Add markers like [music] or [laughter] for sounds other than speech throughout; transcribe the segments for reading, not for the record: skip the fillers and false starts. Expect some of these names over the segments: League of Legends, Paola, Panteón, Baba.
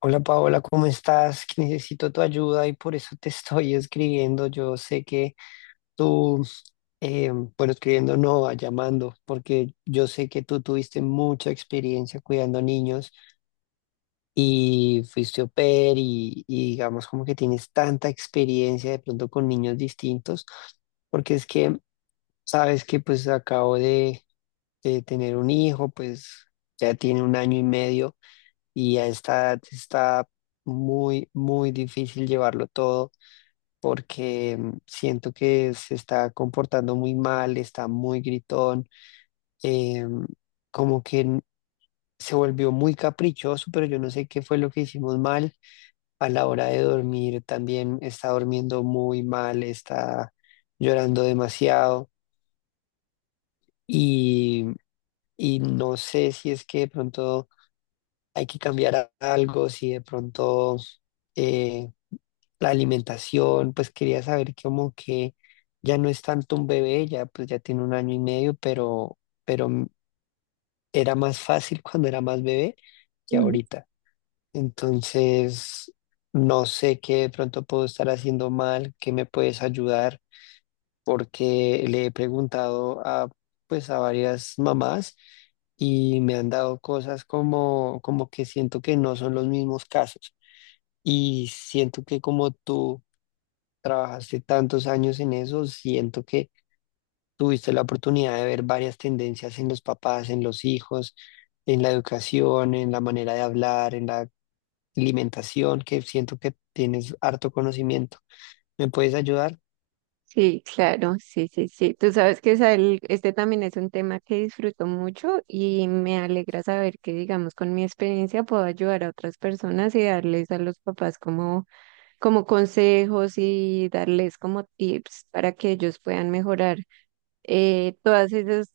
Hola Paola, ¿cómo estás? Que necesito tu ayuda y por eso te [laughs] estoy escribiendo. Yo sé que tú, eh, bueno, escribiendo no, ah, llamando, porque yo sé que tú tuviste mucha experiencia cuidando niños y fuiste au pair y digamos como que tienes tanta experiencia de pronto con niños distintos, porque es que sabes que pues acabo de tener un hijo, pues ya tiene un año y medio y a esta edad está muy, muy difícil llevarlo todo porque siento que se está comportando muy mal, está muy gritón, em, como que n- se volvió muy caprichoso, pero yo no sé qué fue lo que hicimos mal a la hora de dormir. También está durmiendo muy mal, está llorando demasiado y, mm, y no sé si es que de pronto hay que cambiar algo, si de pronto eh, la alimentación. Pues quería saber como que ya no es tanto un bebé, ya pues ya tiene un año y medio, pero, pero m- era más fácil [laughs] cuando era más bebé que Mm, ahorita. Entonces, no sé qué de pronto puedo estar haciendo mal, qué me puedes ayudar, porque le he preguntado a pues a varias mamás y me han dado cosas como, como que siento que no son los mismos casos. Y siento que como tú trabajaste tantos años en eso, siento que tuviste la oportunidad de ver varias tendencias en los papás, en los hijos, en la educación, en la manera de hablar, en la alimentación, que siento que tienes harto conocimiento. ¿Me puedes ayudar? sí, claro, sí, sí, sí. Tú sabes que Sael, también es un tema que disfruto mucho y me alegra saber que, digamos, con mi experiencia puedo ayudar a otras personas y darles a los papás como consejos y darles como tips para que ellos puedan mejorar todas esas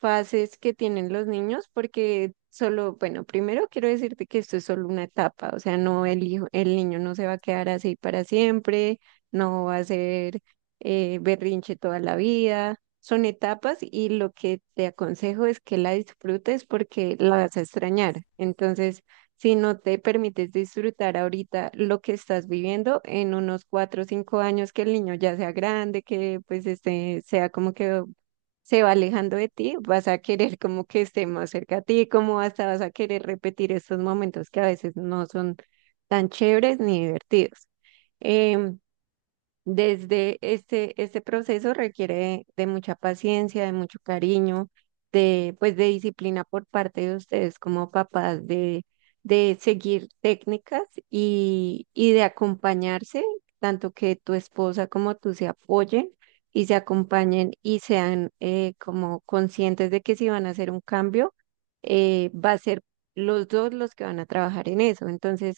fases que tienen los niños, porque solo, bueno, primero quiero decirte que esto es solo una etapa, o sea, no el hijo, el niño no se va a quedar así para siempre, no va a ser berrinche toda la vida, son etapas y lo que te aconsejo es que la disfrutes porque la vas a extrañar. Entonces, si no te permites disfrutar ahorita lo que estás viviendo en unos cuatro o cinco años que el niño ya sea grande, que pues este sea como que se va alejando de ti, vas a querer como que esté más cerca a ti, como hasta vas a querer repetir estos momentos que a veces no son tan chéveres ni divertidos. Em, Desde este proceso requiere de mucha paciencia, de mucho cariño, de, pues, de disciplina por parte de ustedes como papás, de seguir técnicas y de acompañarse, tanto que tu esposa como tú se apoyen y se acompañen y sean como conscientes de que si van a hacer un cambio, va a ser los dos los que van a trabajar en eso. Entonces,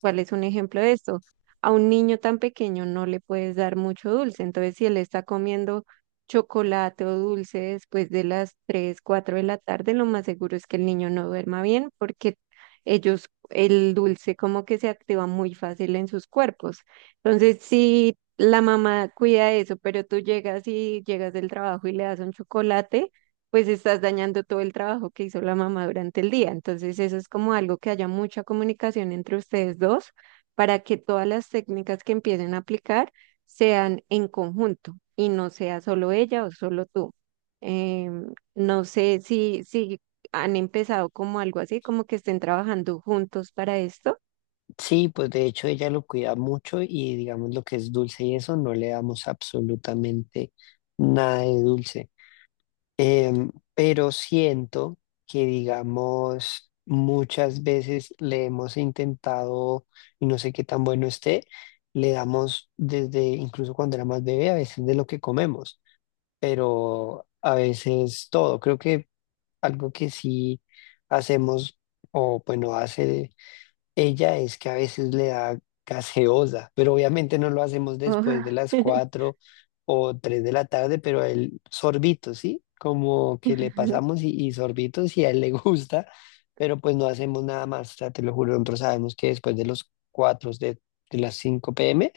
¿cuál es un ejemplo de esto? A un niño tan pequeño no le puedes dar mucho dulce. Entonces, si él está comiendo chocolate o dulce después de las 3 4 de la tarde, lo más seguro es que el niño no duerma bien porque ellos, el dulce como que se activa muy fácil en sus cuerpos. Entonces, si la mamá cuida eso, pero tú llegas y llegas del trabajo y le das un chocolate, pues estás dañando todo el trabajo que hizo la mamá durante el día. Entonces, eso es como algo que haya mucha comunicación entre ustedes dos para que todas las técnicas que empiecen a aplicar sean en conjunto y no sea solo ella o solo tú. No sé si han empezado como algo así, como que estén trabajando juntos para esto. Sí, pues de hecho ella lo cuida mucho y digamos lo que es dulce y eso no le damos absolutamente nada de dulce. Pero siento que, digamos, muchas veces le hemos intentado, y no sé qué tan bueno esté. Le damos desde, incluso cuando era más bebé, a veces de lo que comemos, pero a veces todo. Creo que algo que sí hacemos, o bueno, hace ella, es que a veces le da gaseosa, pero obviamente no lo hacemos Oh. después de las 4 o 3 de la tarde, pero el sorbito, ¿sí? Como que le [laughs] pasamos y sorbitos y a él le [laughs] gusta, pero pues no hacemos nada más, o sea, te lo juro, nosotros sabemos que después de los 4 de las 5 p.m.,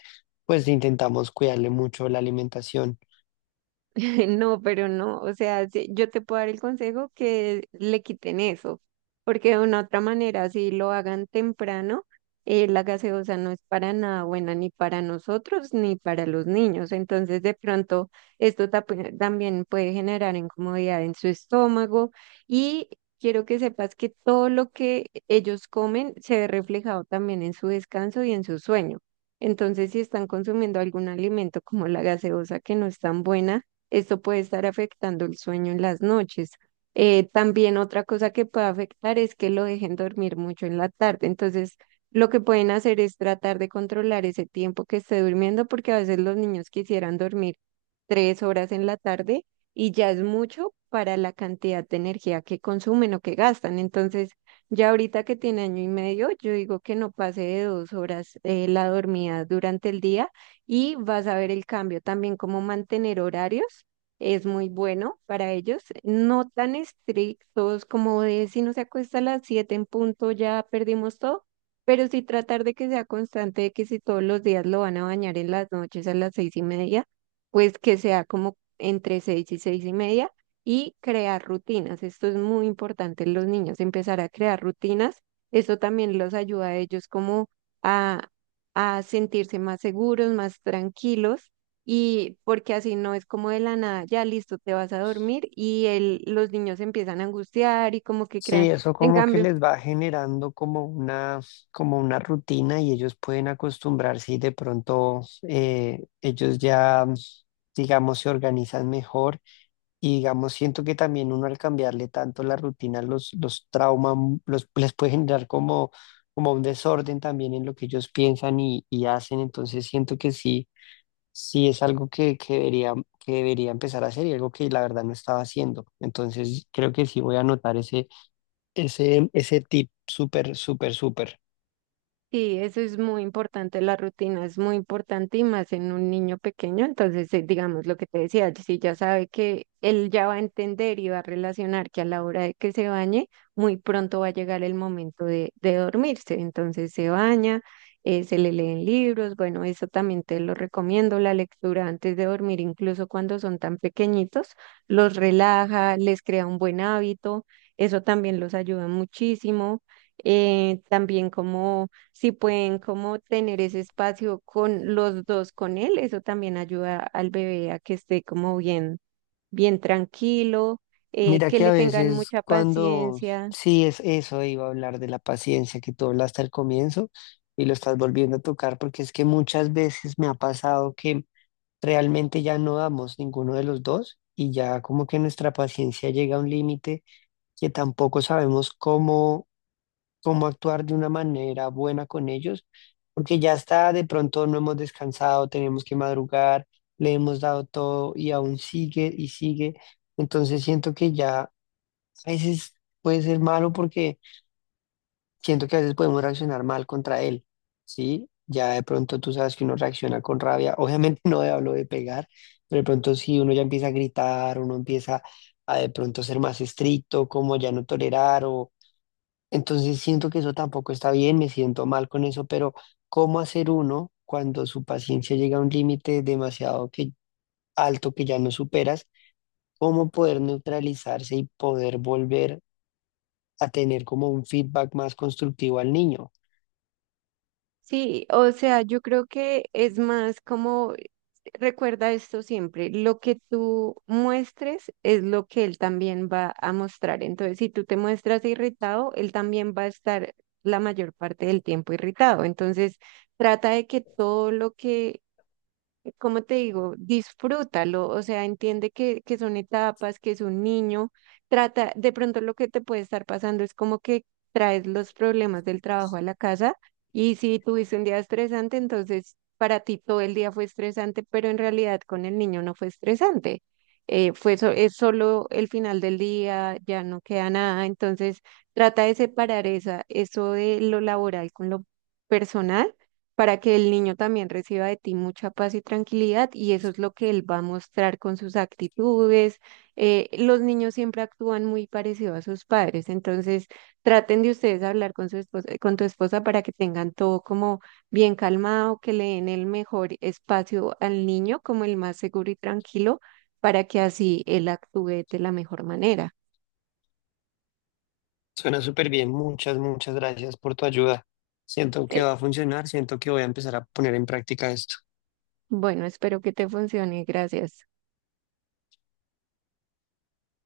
pues intentamos cuidarle mucho la alimentación. [laughs] No, pero no, o sea, sí, yo te puedo dar el consejo que le quiten eso, porque de una otra manera, si lo hagan temprano, la gaseosa no es para nada buena ni para nosotros ni para los niños. Entonces, de pronto, esto también puede generar incomodidad en su estómago y quiero que sepas que todo lo que ellos comen se ve reflejado también en su descanso y en su sueño. Entonces, si están consumiendo algún alimento como la gaseosa que no es tan buena, esto puede estar afectando el sueño en las noches. También otra cosa que puede afectar es que lo dejen dormir mucho en la tarde. Entonces, lo que pueden hacer es tratar de controlar ese tiempo que esté durmiendo, porque a veces los niños quisieran dormir tres horas en la tarde y ya es mucho para la cantidad de energía que consumen o que gastan. Entonces, ya ahorita que tiene año y medio, yo digo que no pase de dos horas la dormida durante el día y vas a ver el cambio. También como mantener horarios es muy bueno para ellos, no tan estrictos como de si no se acuesta a las 7 en punto ya perdimos todo, pero sí tratar de que sea constante, de que si todos los días lo van a bañar en las noches a las seis y media, pues que sea como entre seis y seis y media y crear rutinas. Esto es muy importante en los niños, empezar a crear rutinas. Esto también los ayuda a ellos como a a sentirse más seguros, más tranquilos y porque así no es como de la nada, ya listo, te vas a dormir y los niños se empiezan a angustiar y como que crean. Sí, eso En como que cambio, les va generando como una rutina y ellos pueden acostumbrarse y de pronto ellos ya, digamos, se organizan mejor y digamos, siento que también uno al cambiarle tanto la rutina los trauma, les puede generar como un desorden también en lo que ellos piensan y hacen. Entonces siento que sí, sí es algo que debería, que debería empezar a hacer y algo que la verdad no estaba haciendo. Entonces creo que sí voy a anotar ese tip. Súper, súper, súper. sí, eso es muy importante, la rutina es muy importante y más en un niño pequeño. Entonces, digamos lo que te decía, si ya sabe que él ya va a entender y va a relacionar que a la hora de que se bañe, muy pronto va a llegar el momento de dormirse. Entonces se baña, se le leen libros, bueno, eso también te lo recomiendo, la lectura antes de dormir, incluso cuando son tan pequeñitos, los relaja, les crea un buen hábito, eso también los ayuda muchísimo. También como si pueden como tener ese espacio con los dos con él, eso también ayuda al bebé a que esté como bien, bien tranquilo, Mira que que a le tengan veces mucha cuando, paciencia. sí, es eso, iba a hablar de la paciencia que tú hablaste al comienzo y lo estás volviendo a tocar, porque es que muchas veces me ha pasado que realmente ya no damos ninguno de los dos y ya como que nuestra paciencia llega a un límite que tampoco sabemos cómo actuar de una manera buena con ellos, porque ya está, de pronto no hemos descansado, tenemos que madrugar, le hemos dado todo y aún sigue y sigue. Entonces siento que ya a veces puede ser malo porque siento que a veces podemos reaccionar mal contra él, ¿sí? Ya de pronto tú sabes que uno reacciona con rabia, obviamente [laughs] no hablo de pegar, pero de pronto sí, uno ya empieza a gritar, uno empieza a de pronto ser más estricto, como ya no tolerar. Entonces siento que eso tampoco está bien, me siento mal con eso, pero ¿cómo hacer uno cuando su paciencia llega a un límite demasiado alto que ya no superas? ¿Cómo poder neutralizarse y poder volver a tener como un feedback más constructivo al niño? Sí, o sea, yo creo que es más como, recuerda esto siempre, lo que tú muestres es lo que él también va a mostrar. Entonces, si tú te muestras irritado, él también va a estar la mayor parte del tiempo irritado. Entonces, trata de que todo lo que cómo te digo, disfrútalo, o sea, entiende que son etapas, que es un niño, trata, de pronto lo que te puede estar pasando es como que traes los problemas del trabajo a la casa y si tuviste un día estresante, entonces para ti todo el día fue estresante, pero en realidad con el niño no fue estresante. Fue es solo el final del día, ya no queda nada, entonces trata de separar esa, eso de lo laboral con lo personal para que el niño también reciba de ti mucha paz y tranquilidad y eso es lo que él va a mostrar con sus actitudes. Los niños siempre actúan muy parecido a sus padres, entonces traten de ustedes hablar con su esposa, con tu esposa para que tengan todo como bien calmado, que le den el mejor espacio al niño, como el más seguro y tranquilo, para que así él actúe de la mejor manera. Suena súper bien, muchas, muchas gracias por tu ayuda. Siento que Eh, va a funcionar, siento que voy a empezar a poner en práctica esto. bueno, espero que te funcione. Gracias.